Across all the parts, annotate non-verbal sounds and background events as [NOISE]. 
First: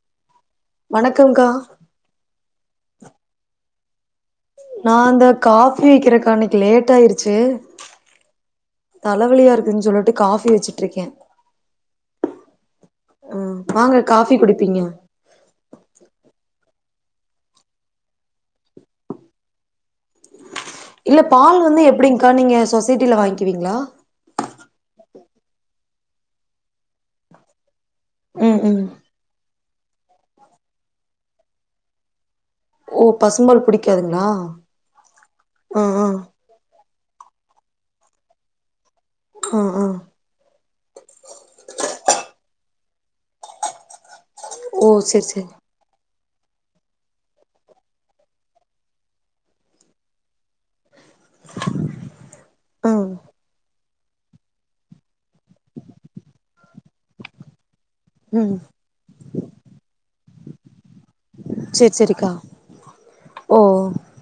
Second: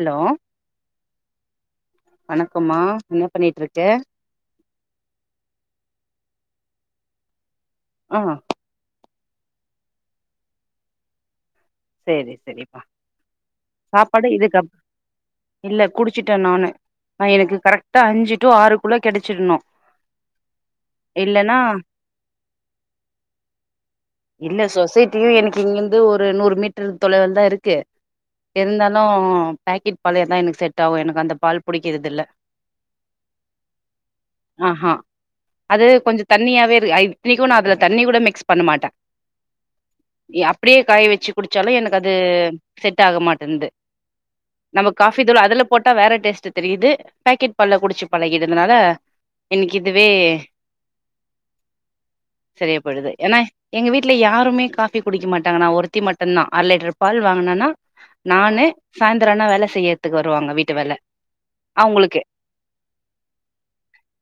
hello வணக்கம்க்கா வணக்கம்மா என்ன பண்ணிட்ருக்க நா அந்த காஃபி வக்கிறக்கு அன்னைக்கு லேட் ஆயிருச்சு ஆஹ் தலவலியா இருக்குன்னு சொல்லிட்டு காஃபி வச்சிட்ருக்கே செரி செரிப்பா வாங்க சாப்பாடு காஃபி இதுக்கு அப் குடிப்பீங்க இல்ல குடிச்சுட்டே நானு ஆஹ் எனக்கு கரெக்ட்டா அஞ்சு டு ஆறுக்குள்ள கெடச்சிறணு இல்ல பால் வந்து எப்டிங்க்கா நீங்க சொசைட்டில வாங்க்கிவீங்களா இல்ல சொசைட்டியு எனக்கு இங்கிருந்து ஒரு நூறு மீட் எட்ற தொலைவுலதா இருக்கு ம் ம் இருந்தாலு பேக்கெட் பாலேதா எனக்கு செட் ஆவு எனக்கு அந்த பால் புடிக்கிறது இல்ல ஓ பசும்பால் புடிக்காதுங்களா ஆஹா ஆஹ் ஆஹ் இன்னைக்கு நா அதுல தண்ணி கூட மிக்ஸ் பண்ண மாட்டே ஆ ஆ ஏ அப்டியே காய வச்சு கலை எனக்கு அது செட் ஆக மாட்டேன்து நம்ம ஓ காஃபி செரி தூள செரி அதுல போட்டா வேற டேஸ் தெ தெரியுது பேக்கெட் பால்ல குடிச்சு பழகிதுனால இன்னைக்கு இதுவே சரியாப்படுது ம் ஏன்னா எங்க வீட்ல யாருமே காஃபி குடிக்க மாட்டாங்க நான் ஒருத்தி மட் தன்னா அர லிட்ரு பால் வாங்குனனா ம் நானு சாயந்தரன்னா வேலை செய்யறத்துக்கு வர் தருவாங்க வீட்டு வேல செரி அவங்களுக்கு செரிக்கா ஓ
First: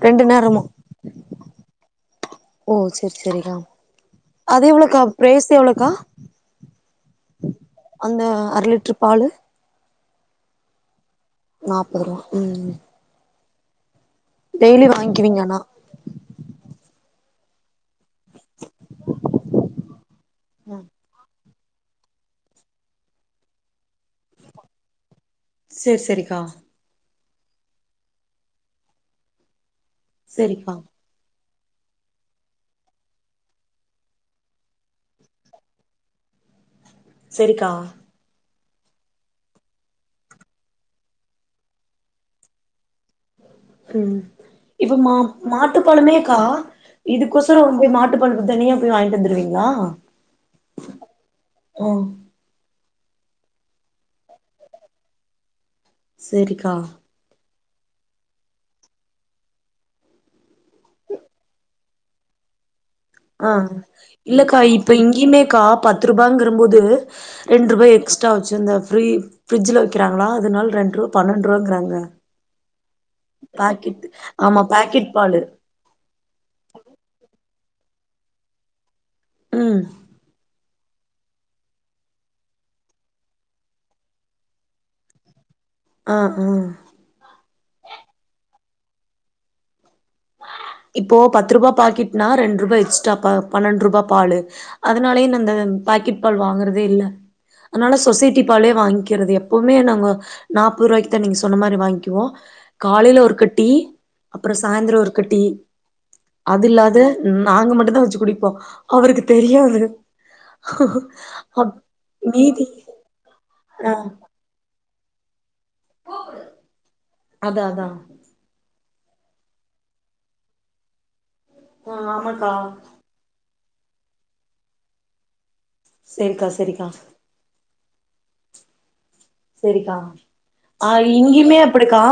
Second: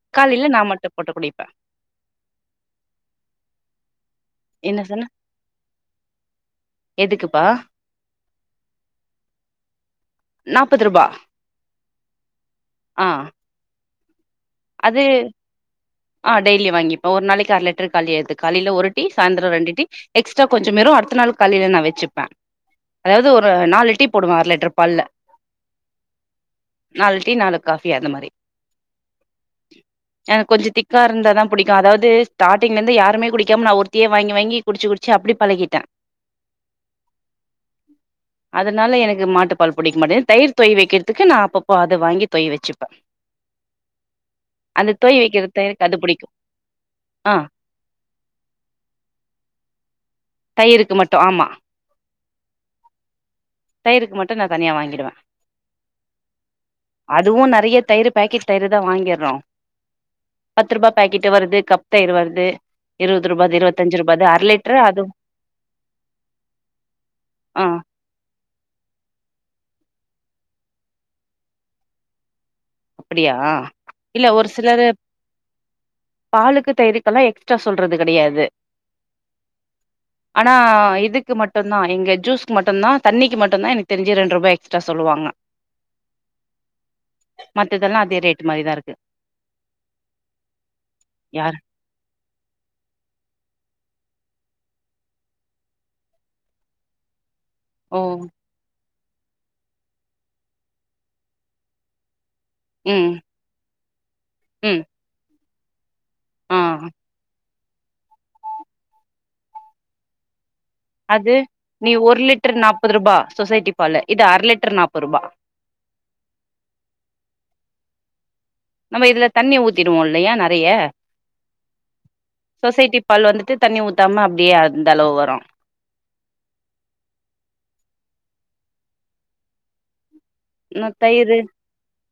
ரெண்டு காலையில நா நேரமு மட்டு போட்டு குடிப்பே ஓ செரி செரிக்கா அது என்ன எவ்ளோக்கா சொன்ன பிரைஸ் எவ்ளோக்கா எதுக்குப்பா அத் இந்த அர லிட்ரு பாலு நாப்பது ரூபா நாப்பது ரூபா ஆஹ் டெய்லி அது வாங்கிக்குவீங்க ஆனா ஆஹ் டெய்லி வாங்கிப்போ ஒரு நாளைக் ச்சு அர லிட்ரு காலி அது காலைல ஒரு டீ சாயந்திரோ ரெண்டு டீ எக்ஸ்ட்ரா கொஞ்சோ ம் வரு அடுத்த நாள் காலைல நா வச்சுப்பே அதாவது ஒரு நாலு டீ போடுவ அர லிட்டர் பால்ல செரி செரிக்கா நால் டீ நாலு காஃபி அது மாரி எனக்கு கொஞ்ச செரிக்கா திக்கா இருந்தாதா புடிக்கு அதாவது ஸ்டார்டிங்ல இருந்து யாருமே குடிக்காம நான் ஒருத்தியே வாங்கி -வாங்கி குடிச்சு- குடிச்சு அப்டி பழகிட்டே செரிக்கா அதனால எனக்கு மாட்டுப்பால் பிடிக்க மாட்டேது தயிர் தொய் வைக்கிறதுக்கு நான் அப்பப்போ அத வாங்கி தொயி வச்சுப்ப ஹும் இப்ப மா வைக்கிற தயிருக்கு அது புடிக்கு மாட்டுப்பாலுமேக்கா ஆ இதுக்கொசரம் போய் மாட்டுப்பாலு தனியா போய் வாங்கிட்டு வந்துருவீங்களா தயிருக்கு மட்டு ஆமா [UNINTELLIGIBLE] தயிருக்கு மட்டு நா தனியா வாங்கிடுவே செரிக்கா அதுவு நெறைய தயிரு பேக்கெட் தயிருதா வாங்கிர்றோ பத்து ரூபா பாக்கெட் வருது கப் தயிர் வருது இருவது ரூபாது ஆஹ் இருவத்தஞ்சு ரூபாது அர இல்லக்கா லிட்டரு இப்ப அது இங்கேயுமேக்கா பத்து ரூபாங்கறம்போது ஆ ரெண்டு ரூபா எக்ஸ்ட்ரா ச்சு இந்த ஃப்ரீ ஃப்ரிட்ஜுல வைக்கிறாங்களா அதனால ரெண்டு ரூபா பன்னெண்டு ரூபாங்கிறாங்க அப்பிடியா இல்ல ஒரு சிலரு பாக்கெட் பாலு பாலுக்கு தயிருக்கெல்லா எக்ஸ் [UNINTELLIGIBLE] சொல்றது கெடையாது ம் ஆனா இதுக்கு மட்டும்தா இங்க ஜூஸ்க்கு மட்டுந்தா தண்ணிக்கு மட்டு்ம்தா எனக்கு தெரிஞ்சு ரெண்டு ரூபா எக்ஸ்ட்ரா சொல்லுவாங்க ஆஹ் -ஆஹ் [INAUDIBLE] மத்ததெல்லா அதே ரேட்டு் மாரிதா இருக்கு இப்போ பத்து யார் ரூபா பாக்கெட்னா ரெண்டு ரூபா எக்ஸ்ட்ரா ப பன்னெண்டு ரூபா பாலு அதனாலயே நா இந்த பாக்கெட் பால் வாங்குறதே இல்ல அதனால ஓ சொசைட்டி பாலே வாங் கிறது எப்பமே நாங்க நாப்பது ரூபாய்க்குதா நீங்க சொன்ன மாரி வாங்க்கிவோ ம் காலைல ஒருக்கா டீ அப்புறோ ம் சாயந்தரோ ஒரு டீ ஆ அது இல்லாத உம் நாங்க மட்டுந்தா வச்சு குடிப்போ அவருக்கு தெரியாது அது அப் நீ ஒரு லிட்டர் மீதி நாப்பது ரூபா சோஸ் சைட்டி பாலு இது அர லிட்டர் நாப் ஒர்ரூபா கூப்புடு அதா -அதா நம்ம இதுல தண்ணி ஊத்திடுவோ இல்லையா நெறைய ஆஹ் ஆமாக்கா சொசைட்டி பால் வந்துட்டு தண்ணி ஊத்தாம அப்டியே அந்த அளவு வரும் செரிக்கா செரிக்கா செரிக்கா இன்னு ஆஹ் தயிரு இங்கியுமே அப்புடிக்கா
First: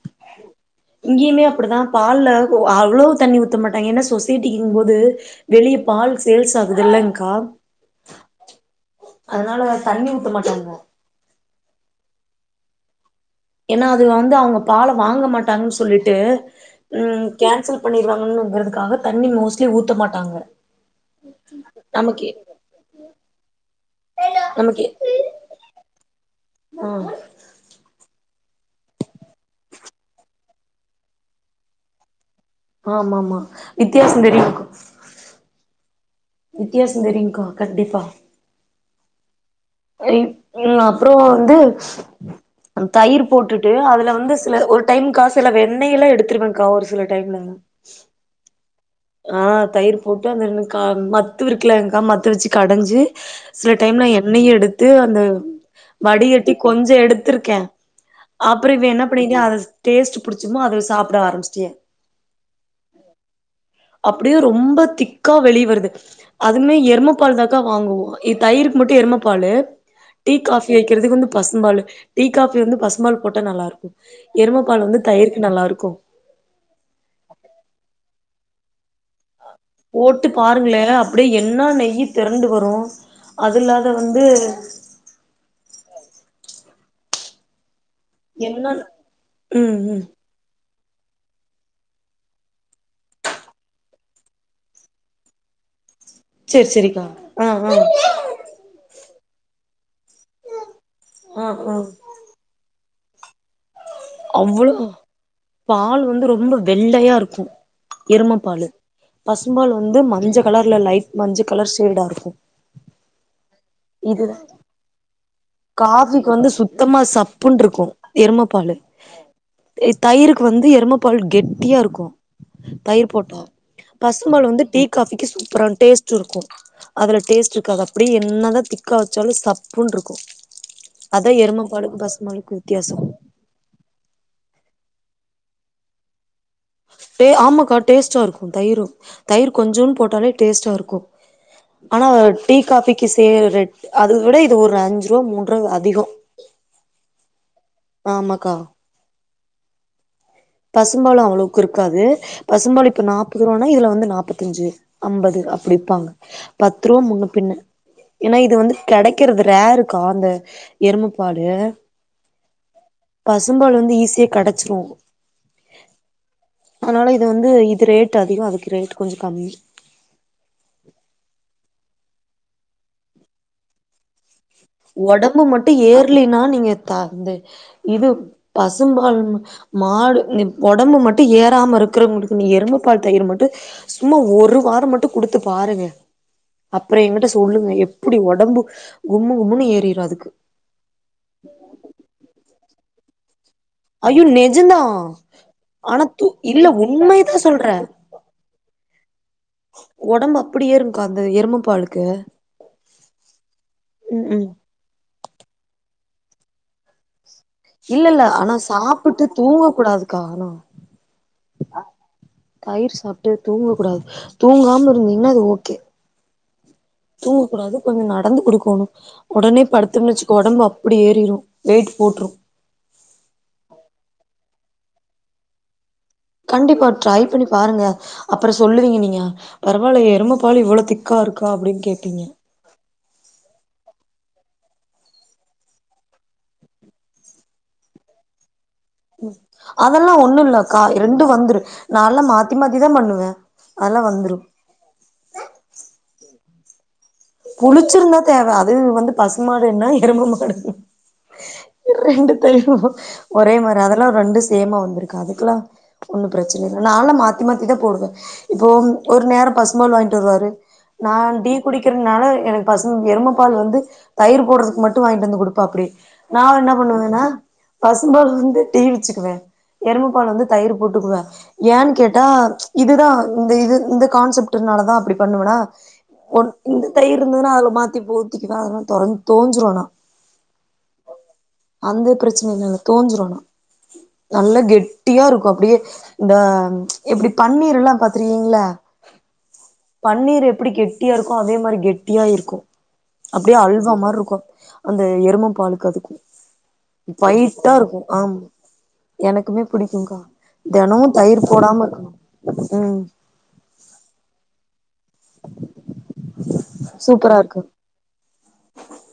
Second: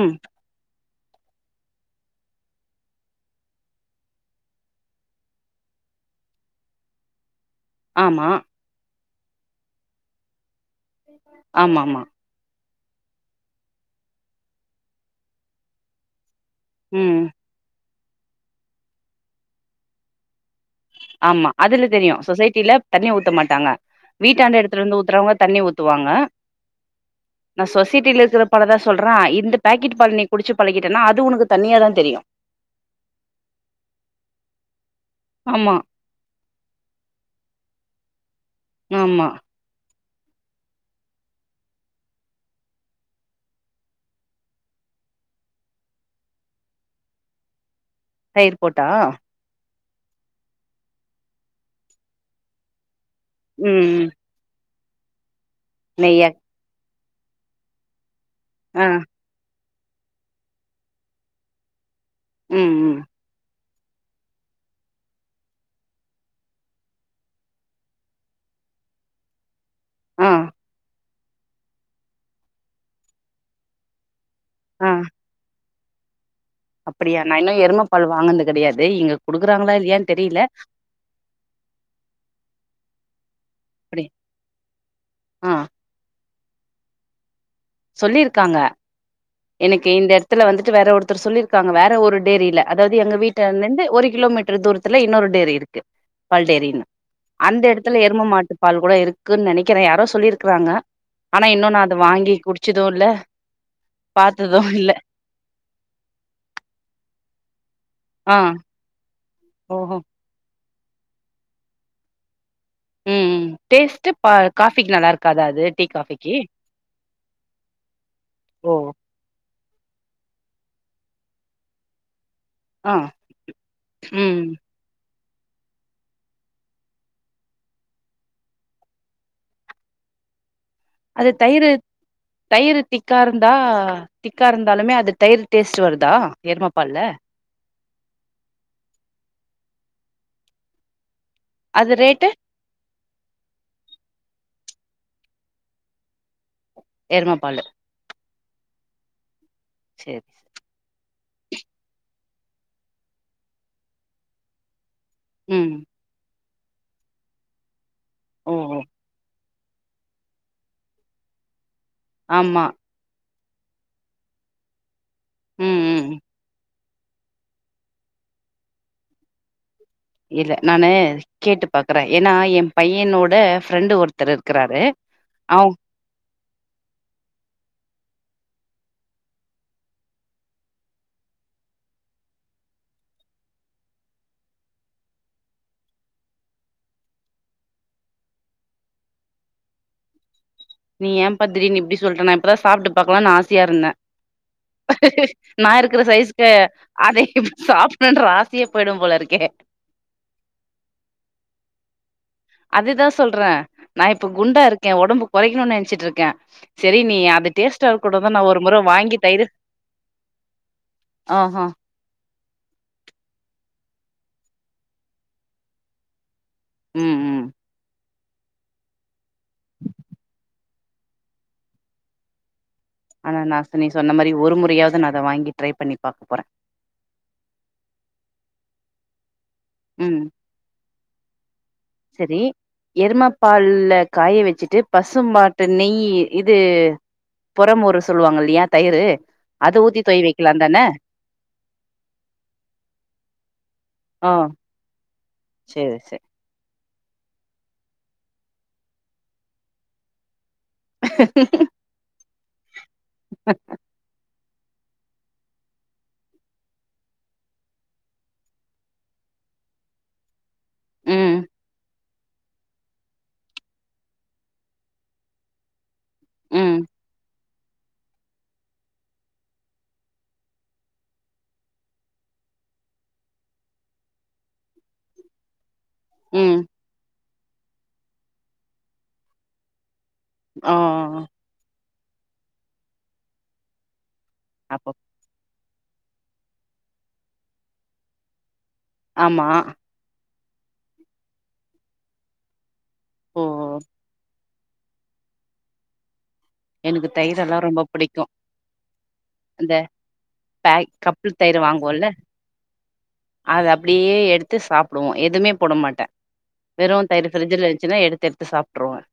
ம் இங்கேயுமே அப்படிதான் பால்ல அவ்வளவு தண்ணி ஊத்த மாட்டாங்க ஏன்னா சொசைட்டி போது வெளிய பால் சேல்ஸ் ஆகுது இல்லங்கா ஆமா அதனால தண்ணி ஊத்த மாட்டாங்க ஆமா ஆமா ஏன்னா அது வந்து அவங்க பாலை வாங்க மாட்டாங்கன்னு சொல்லிட்டு ம் உம் கேன்சப் பண்ணிருவாங்குங்கிறதுக்காக தண்ணி மோஸ்ட்லி ஊத்த மாட்டாங்க ஆமா அதுல தெரியும் நமக்கே சொசைட்டில தண்ணி ஊத்த மாட்டாங்க வீட்டாந்த இடத்துல நமக்கே இருந்து ஊத்துறவங்க தண்ணி ஊத்துவாங்க ஆ நான் சொசைட்டில இருக்கிற பழதான் சொல்றான் இந்த பேக்கெட் பால் நீ குடிச்சு பழகிட்டேன்னா அது உனக்கு தனியா தான் தெரியும் ஆமமாமாவித்தியாசம் தெரியும் ஆமா வித்தியாசம் தெரிய்கா கண்டிப்பா ஆஹமா உஹம் அப்புறம் வந்து தயிர் போட்டுட்டு அதுல வந்து சில ஒரு டைம்கா சில வெண்ணெய் எல்லாம் எடுத்துருவேங்க்கா ஒரு சில டைம்ல தயிர் போட்டா ஆஹ் தயிரு போட்டு அந்த ரெண்டு கா மத்து விறுங்கலங்கா மத்து வச்சு கடைஞ்சி சில ம் ம் டைம்ல என்ண்ணெயையும் எடுத் து அந்த நெய்யா வடிகட்டி கொஞ்ச எடுத் த்துருக்கே அப்புறம் ஆ இவே என்ன பண்ணிக அத டேஸ்ட் பிடிச்சுமோ அது சாப்பிட ஆரம்பிச்சேன் உஹும் ஹும் அப்புடியும் ரொம்ப திக்கா வெளி வருது அதுமே எருமப்பால் தாக்கா வாங்குவோம் இ தயிருக்கு மட்டும்எருமப்பாலு ஆ டீ காஃபி வைக்கிறதுக்கு வந்து பசும்பாலு டீ காபி வந்து பசும்பால் போட்டா நல்லா இருக்கும் எருமப்பால் ஆ வந்து தயிருக்கு நல்லா இரு ப்ப அப்படியா நான் இன்னும் எருமப்பால் வாங்கனது கிடையாது தே இங்க குடுக்குறாங்களா இல்லையான்னு போட்டு தெரியல பாருங்களே அப்படியே என்னா நெயி திரண்டு வரும் அதில்லாத அப்படி வந்து ஆ சொல்லிருக்காங்க என்ன ம் எனுக்கு ம் இந்த எடத்துல வந்து எனக்கு வேற ஒருத்தரு சொல்லியிருக்காங்க வேற ஒரு டேரியில அதாவது எங்க வீட்டாண்டயிருந்து ஒரு கிலோமீட்டரு தூரத்துல இன்னொரு டேரியிருக்கு சேரி பால்டேரின்னு சேரிக்கா ஆ அந்த ஆ எடத்துல எருமமாட்டு பால் கூடயிருக்கு க்கு நெனைக்குறே யாரோ சொல்லியிருக்குறாங்க ஆனா ஆ ஆ இன்னொன்னா அது வாங்கி குடிச்சு இதுவுல்ல அவ்ளோ பாத்ததும்யில்ல பால் வந்து ரொம்ப வெள்ளையாயிருக்கோ எரும ஆ பாலு பசும்பால் ஓஹோ வந்து மஞ்ச கலர் இல்ல லைட் மஞ்ச கலர் ஷேடாயிருக்கு உம் ம் டேஸ்ட்டு பா காபிக்கு நல்லாயிருக்காத அது டீ காபிக்கு காஃபிக்கு வந்து சுத்தமா சப்புன்ருக்கோ எரும ஓ பாலு [UNINTELLIGIBLE] தயிருக்கு வந்து எரும பால் கெட்டியாயிருக்கு ஆ தயிர் போட்டா ம் பசும்பால் வந்து டீ காபி கி சூப்பரான் டேஸ்ட்ருக்கு அதுல டேஸ்ட்ருக்காது அப்டியே என்னதா திக்கா வெச்சாலோ சப்புன்ருக்கு அது தயிரு -தயிரு வித்தியாசோ திக்காயிருந்தா- திக்காயிருந்தாலுமே அது தயிர் டேஸ்ட் வருதா எருமப்பால்ல டேஸ்ட்டாயிருக்கோ தயிரோ தயிர் கொஞ்சோன்டு போட்டாலே டேஸ்ட்டாயிருக்கோ அது ஆனா ரேட்டு டீ காபிக்கு செய்ற அத விட ஒரு அஞ்சுரூவா மூன்ரூவா அதிகோ எரும பால்ல ஆமாக்கா சேரி செரி பசும்பால்ல அவ்ளோக்குயிருக்காது பசும்பாலு இப்ப நாப்பது ரூவானா இதுல வந்து நாப்பத்தஞ்சு அம்பது அப்டி ம் விப்பாங்க பத்து ரூவா முன்ன பின்ன ஏன்னா ஓ இது வந்து ஓ கெடைக்கறதில்ல யாருக்கா அந்த எருமபாலு ஆமா பசும்பாலு வந்து ஈஸியா கெடச்சிரோ உம் உம் ம் அதனால இது வந்து இது ரேட் அதிகோ அதுக்கு ரேட் கொஞ்சோ கம்மி இல்ல நானு கேட்டுப் பாக்கறே ஏன்னா என் பையனோட ஃப்ரெண்டு ஒருத்தரு ஒடம்பு மட்டும் ஏர்லனா நீங்க த இது பசும்பால் மாடு ம் ஒடம்பு மட்டு ஏறாம இருக்கிறவங்களுக்கு நீ எருமப் பால் தயிர் மட்டு சும்மா ஒரு வாரோ மட்டு குடுத்து பாருங்க அப்றோ எங்கிட்ட சொல்லுங்க எப்டி ஒடம்பு கும்மு ம்முன்னு ஏறுரு அதுக்கு நீ ஏம்ப்பா திடீர்னு இப்டி சொல்ற நா இப்பதா சாப்ட்டு பாக்கலான்னு ஆஸ் ஐயோ நெஜந்தா நா இருக்கிற ஆனா து சைஸ்க்கு இல்ல அதை உண்மையதா சொல்றே சாப்டணுன்ற ஆசையே போயிடும் போல இருக்கே ஒடம்பு அப்டி ஏறுங்க்கா அந்த எருமப்பாலுக்கு அதுதா சொல்றே நா இப்ப குண்டா இருக்கே ஒடம்பு கொறைக்கணுனு நென் வச்சிட்ருக்கே சரி நீ அது டேஸ்ட்டா இல்ல இல்ல இருக்கட்டுந்தா நா ஆனா ஒரு முற வாங்கி சாப்பிட்டு தயிரு தூங்கக் கூடாதுக்கா ஆ ஆனா ஆஹா தயிர் சாப்ட்டு தூங்கக் கூடாது தூங்காம இருந்தீங்கன்னா அது ஓகே ம் ம் தூங்கக்கூடாது கொஞ்சம் நட ந்து குடிக்கோனு உடனே படுத்தனு வச்சுக்கோ ஒடம்பு அப்டி ஏறிரு வெயிட் போட்ரு ஆனா நா சொ நீ சொன்ன மாரி ஒரு முறையாவது நா அத வாங்கி ட்ரை பண்ணி பாக்க போறே கண்டிப்பா ட்ரை பண்ணி பாருங்க அப்புறோ சொல்லுவீங்க நீங்க பரவால்லயே ம் எரும பாலு இவ்வளவு திக் க்காருக் க்கா அப்டின்னு கேப்பீங்க சரி எருமப்பால்ல காய வச்சுட்டு பசும்மாட்டு நெய்யி இது புறமொரு சொல்வாங்க இல்லையா தயிரு ம் அத ஊத்தி அதல்லா தொய் ஒண்ணும் வைக்கலா இல்லக்கா தானே ரெண்டும் வந்துரு நா எல்லா மாத்தி மாத்திதா பண்ணுவே அதெல்லா ஆ வந்துரு சரி சரி புளிச்சிருந்தா தேவ அது வந்து பசு மாடு என்ன எரும மாடு [INAUDIBLE] [UNINTELLIGIBLE] ஒரே மாரி அதெல்லா ரெண்டு ஸ் சேமா வந்திருக்கு அதுக்கெல்லா ஒன்னும் பிரச்சன இல்ல நான்ல்லா மாத்தி மாத்திதா போடுவே இப்போ ஒரு நேரோ பசும்பால் வாங்கிட்டு வருவாரு ம் நான் டீ குடிக் க்கறனால எனக்கு பசு எருமப்பால் வந்து தயிர் போடுறதுக்கு மட்டு வாங்கிட்டு வந்து குடுப்பாப்டி நா என்ன ம் பண்ணுவேன்னா பசும்பால் வந்து டீ வச்சுக்குவே எரும பால் வந்து தயிர் போட்டுக்குவே ஏன்னு கேட்டா இதுதா இந்த இது இந்த கான்செப்ட்டுனாலதா அப்டி பண்ணுவனா ஒன் உம் இந்த தயிரு இருந்ததுன்னா அதுல மாத்தி ஊத்திக்குவே அதனால தொரஞ் தோஞ்சிரு ஆனா ஆ ஆ ஆ அந்த பிரச்சன இல்ல தோஞ்சிரு ஆனா நல்லா அப்போ கெட்டியா இருக்கு அப்டியே இந்த எப்டி பன்னீர் எல்லாம் பாத்திருக்கீங்களா ஆமா பன்னீர் எப்டி கெட்டியா இருக்கும் கும் அதே மாரி கெட்டியா இருக்கும் ஓ அப்டியே அல்வா மாரி இருக்கும் அந்த எரும பாலுக்கு அதுக்கும் எனக்கு தயிரெல்லா பயிட்டா ரொம்ப இருக்கும் புடிக்கு ஆம் எனக்குமே இந்த பிடிக்கும் கா பேக் தினமும் கப்பு தயிர் போடாம வாங்குவோல்ல இருக்க உம் டும் எதுவுமே போட மாட்டேன் வெறும் தயிர் சூப்பரா இருக்கு பிர்ஜல இருந்துச்சுன எடுத்து-எடுத்து சாப்ட்டுருவன்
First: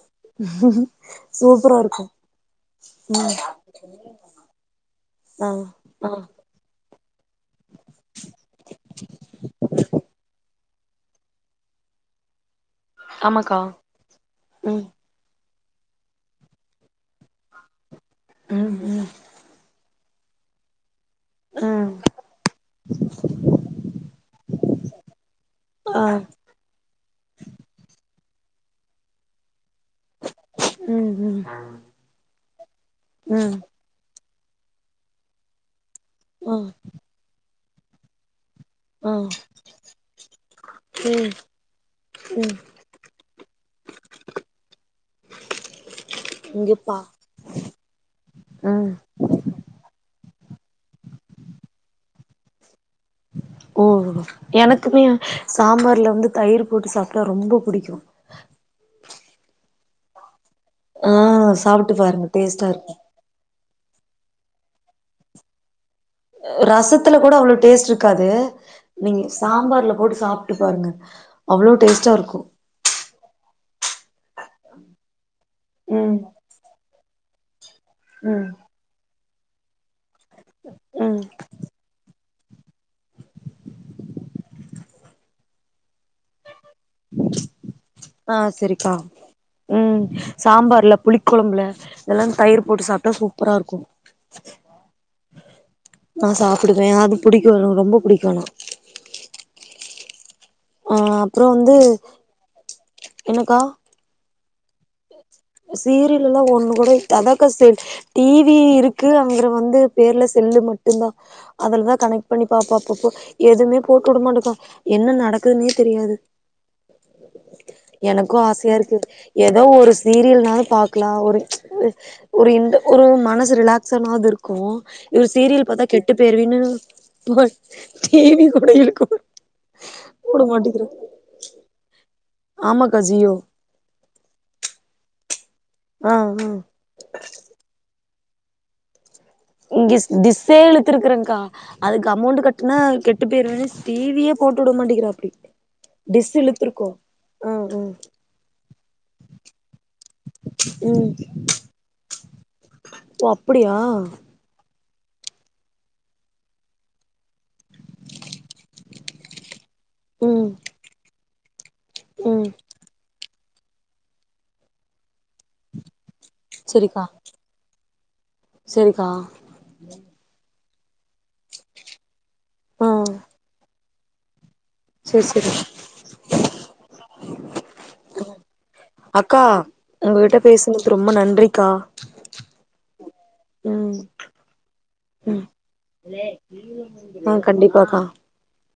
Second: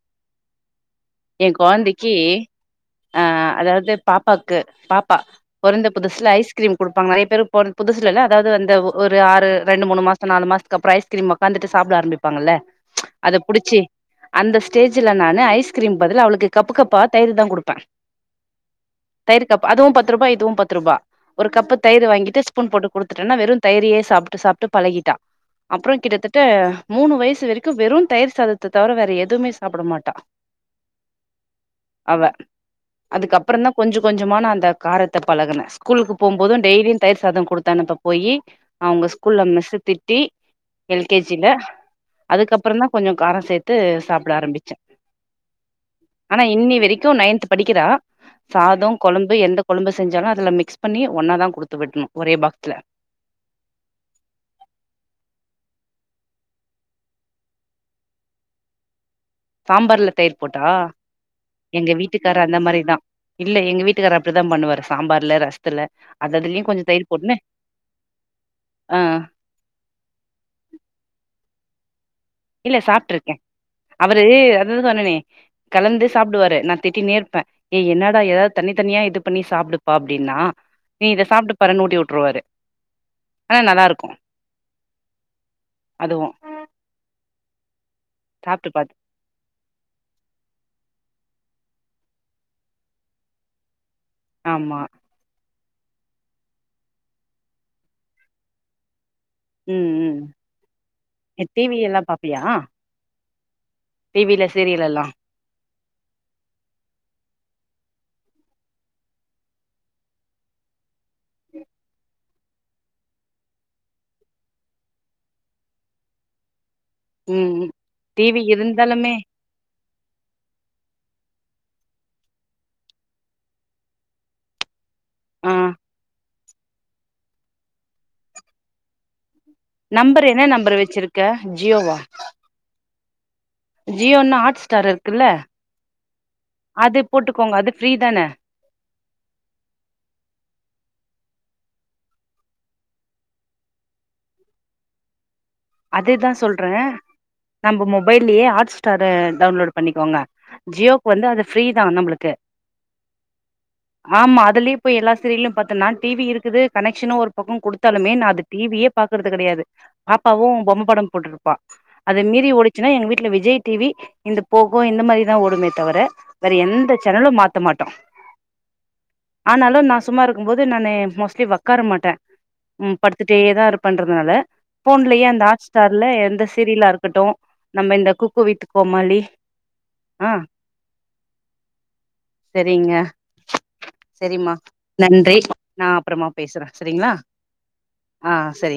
என் சூப்பரா இருக்கு குழந்தைக்கு கி ஹா அதாவது பாப்பாக்கு பாப் பா ஆ பொறந்த ஆ புதுசல ஐஸ்கிரீம் குடுப்பாங்க நறைய பேரு புதுசல இல்ல அதாவது வந்த ஒரு ஆறு ரெண்டு மூணு மாசம் நாலு மாசத்துக்கு அப்புறம் ஐஸ்கிரீம் உக்காந்துட்டு சாப்பிட ஆரம்பிப்பாங்கல்ல அத ஆமாக்கா புடிச்சி அந்த ம் ஸ்டேஜ்ல நானு ஐஸ் கிரீம்க்கு பதில் அவுளுக்கு கப்பு கப் ப்பா தயிர் தான் குடுப்பேன் ம் ம் தயிர்கப்பு அதுவும் ப பத்து ரூபாய் இதுவும் பத்து ரூபா ஒரு கப்பு ம் தயிர் வாங்கிட்டு ஸ்பூன் போட்டு குடுத்துட்டேன்னா வெறும் தயிரே சாப்ட்டு சாப்ட்டு பழகிட்டா அப்புறம் ஆ கிட்டத்தட்ட மூணு வயசு வரைக்கும் வெறும் தயிர் சாதத தவர வேற எதுமே சாப்டமாட்டா ம் ம் அவ ம் அதுக்கப்புறம் தான் கொஞ்ச கொஞ்ச கொஞ்சமா ந அந்த காரத்தை பழகனேன் கூலுக்கு ஆ போம்போதும் டெய்லியும் தயிர் சாதம் குடுத் தனப்ப போயி அவுங்க ஆ ஸ்கூல் மிஸ்ஸு திட்டி ம் எல்கேஜில ம் அதுக்கப்புறம் தான் கொஞ்சம் காரம் சேர்த்து சாப்பிட ஆரம்பிச்சேன் இன்னி இங்கப்பா வரிக்கும் நையன்த் படிக்கிற ம் சாதம் கொலம்பு எந்த கொலம்பு செஞ்சாலும் அல மிக்ஸ் பண்ணி ஒன்னா தான் குடுத்து விடணும் ஒரே பாக்ஸ்ல ஓ எனக்குமே சாம்பார்ல வந்து தயிர் போட்டு சாப்ட்டா ரொம்ப புடிக்கும் சாம்பார்ல தயிர் போட்டா எங்க சாப்ட்டு பாருங்க வீட்டுக்காரு அந்த டேஸ்ட்டா மாரி இருக்கு தான் இல்ல எங்க வீட் ட்டுக்காரு அப்டிதான் பண்ணுவாரு சாம்பார்ல ரசத்துல அது அதுலயு கொஞ்ச தயிர் ரசத்துல கூட போட்னு அவ்ளோ டேஸ்ட்ருக்காது ஆ நீங்க சாம்பார்ல போட்டு சாப்ட்டு பாருங்க அவ்வளோ டேஸ்டா இருக்கும் இல்ல சாப்ட்ருக்கேன் அவரு அதுதா சொன்னனே கலந்து ம் சாப்டுவாரு நா திட்டினேருப்பேன் ஏ என்னடா ம் ஏதாவது தனி தனியா இது பண்ணி சாப்டு ப்பா அப்டின்னா நீ ம் இதை சாப்பிட்டு பாருனு ஊட்டி வுட்ருவாரு ஆனா நல்லா இருக்கும் அதுவு [INAUDIBLE] ஆஹ் சாப்ட்டு சரிக்கா பாத்து உம் சாம்பார்ல புளிக்குழம்புல இதெல்லாம் தயிர் போட்டு சாப்ட்டா சூப்பரா இருக்கும் ஆமா நான் சாப்டுவே அது புடிக்கும் எனக்கு ரொம்ப புடிக்கும் ஆனா ம் ம் அஹ் அப்புறம் டி வந்து வி என்னக்கா டிவில சீரியல் எல்லா சீரியல் எல்லாம் ஒண்ணு கூட அதக்கா டிவி இருக்கு அங்கற வந்து பேர்ல செல்லு மட்டும்தான் அதுலதான் கனெக்ட் பண்ணி பாப்பா அப்பப்போ எதுவுமே போட்டு விட மாட்டேக்கா என்ன நடக்குதுன்னே தெரியாது ம் ம் டி வி எனக்கும் ஆசையா இருக்கு இருந்தாலுமே ஏதோ ஒரு சீரியல்னாது பாக்கலா ஒரு ஒரு ஒரு இந்த ஒரு மனசு ரிலாக்ஸானாது இருக்கும் இவரு ஆ சீரியல் பாத்தா கெட்டுபோயிருவின்னு [UNINTELLIGIBLE] டிவி கூட இருக்கு நம்பர் என்ன நம்பர் வச்சிருக்க ஜியோவா ஆமாக்கா ஜியோ ஜியோன்ன ஹாட் ஸ்டார் இருக்குல்ல ஆ ஆ அது போட்டுக்கோங்க அது ஃப்ரீதான இங்க திசே இழுத்துருக்கறேகா அதுக்கு அமௌண்ட் கட்னா கெட்டு போயிருவேன்னு டிவியே போட்டு விட மாட்டேங்கிற அப்டி அதுதான் சொல்றேன் ஆ நம்ம மொபைல்லயே ஹாட் ஸ்டார டவுன்லோடு பண்ணிக்கோங்க ம் ஜியோக்கு வந்து அது பிரீ தான் நம்ளுக்கு ஓ அப்படியா ஆமா அதுலயே இப்ப எல்லா சீரியலும் பாத்தனா டிவி இருக்குது கனெக்ஷன் ஒரு பக்கம் குடுத்தாலுமே நான் அது டிவியே பாக்கறது கிடையாது ம் பாவும் பொம்ம படம் போட்ரு ப அத ம் மீறி ஓடுச்சுன்னா எங்க வீட்ல விஜய் டிவி இந்த போகோ இந்த மாரிதா ஓடுமே தவிர வேற எந்த சரிக்கா சேனலும் மாத்த மாட்டோம் சரிக்கா ஆனாலும் நான் சும்மா இருக்கும்போது இது நானு மோஸ்ட்லி ஒக்கார மாட்டே ஆ உம் படுத்துட்டேதா இருப் பண்றனால சரி ஃபோன்லயே அந்த சரி ஹாட் ஸ்டார்ல எந்த சீரியலா இருக்கட்டும் நம்ம இந்த குக்கு வித் கோமாளி அக்கா ஆ உங்ககிட்ட பேசுனது ரொம்ப நன்றிக்கா சரிங்க ம் சரிம்மா நன்றி ம் நான் அப்புறமா பேசுறேன் சரிங்களா ஆ கண்டிப்பாக்கா ஆ சரி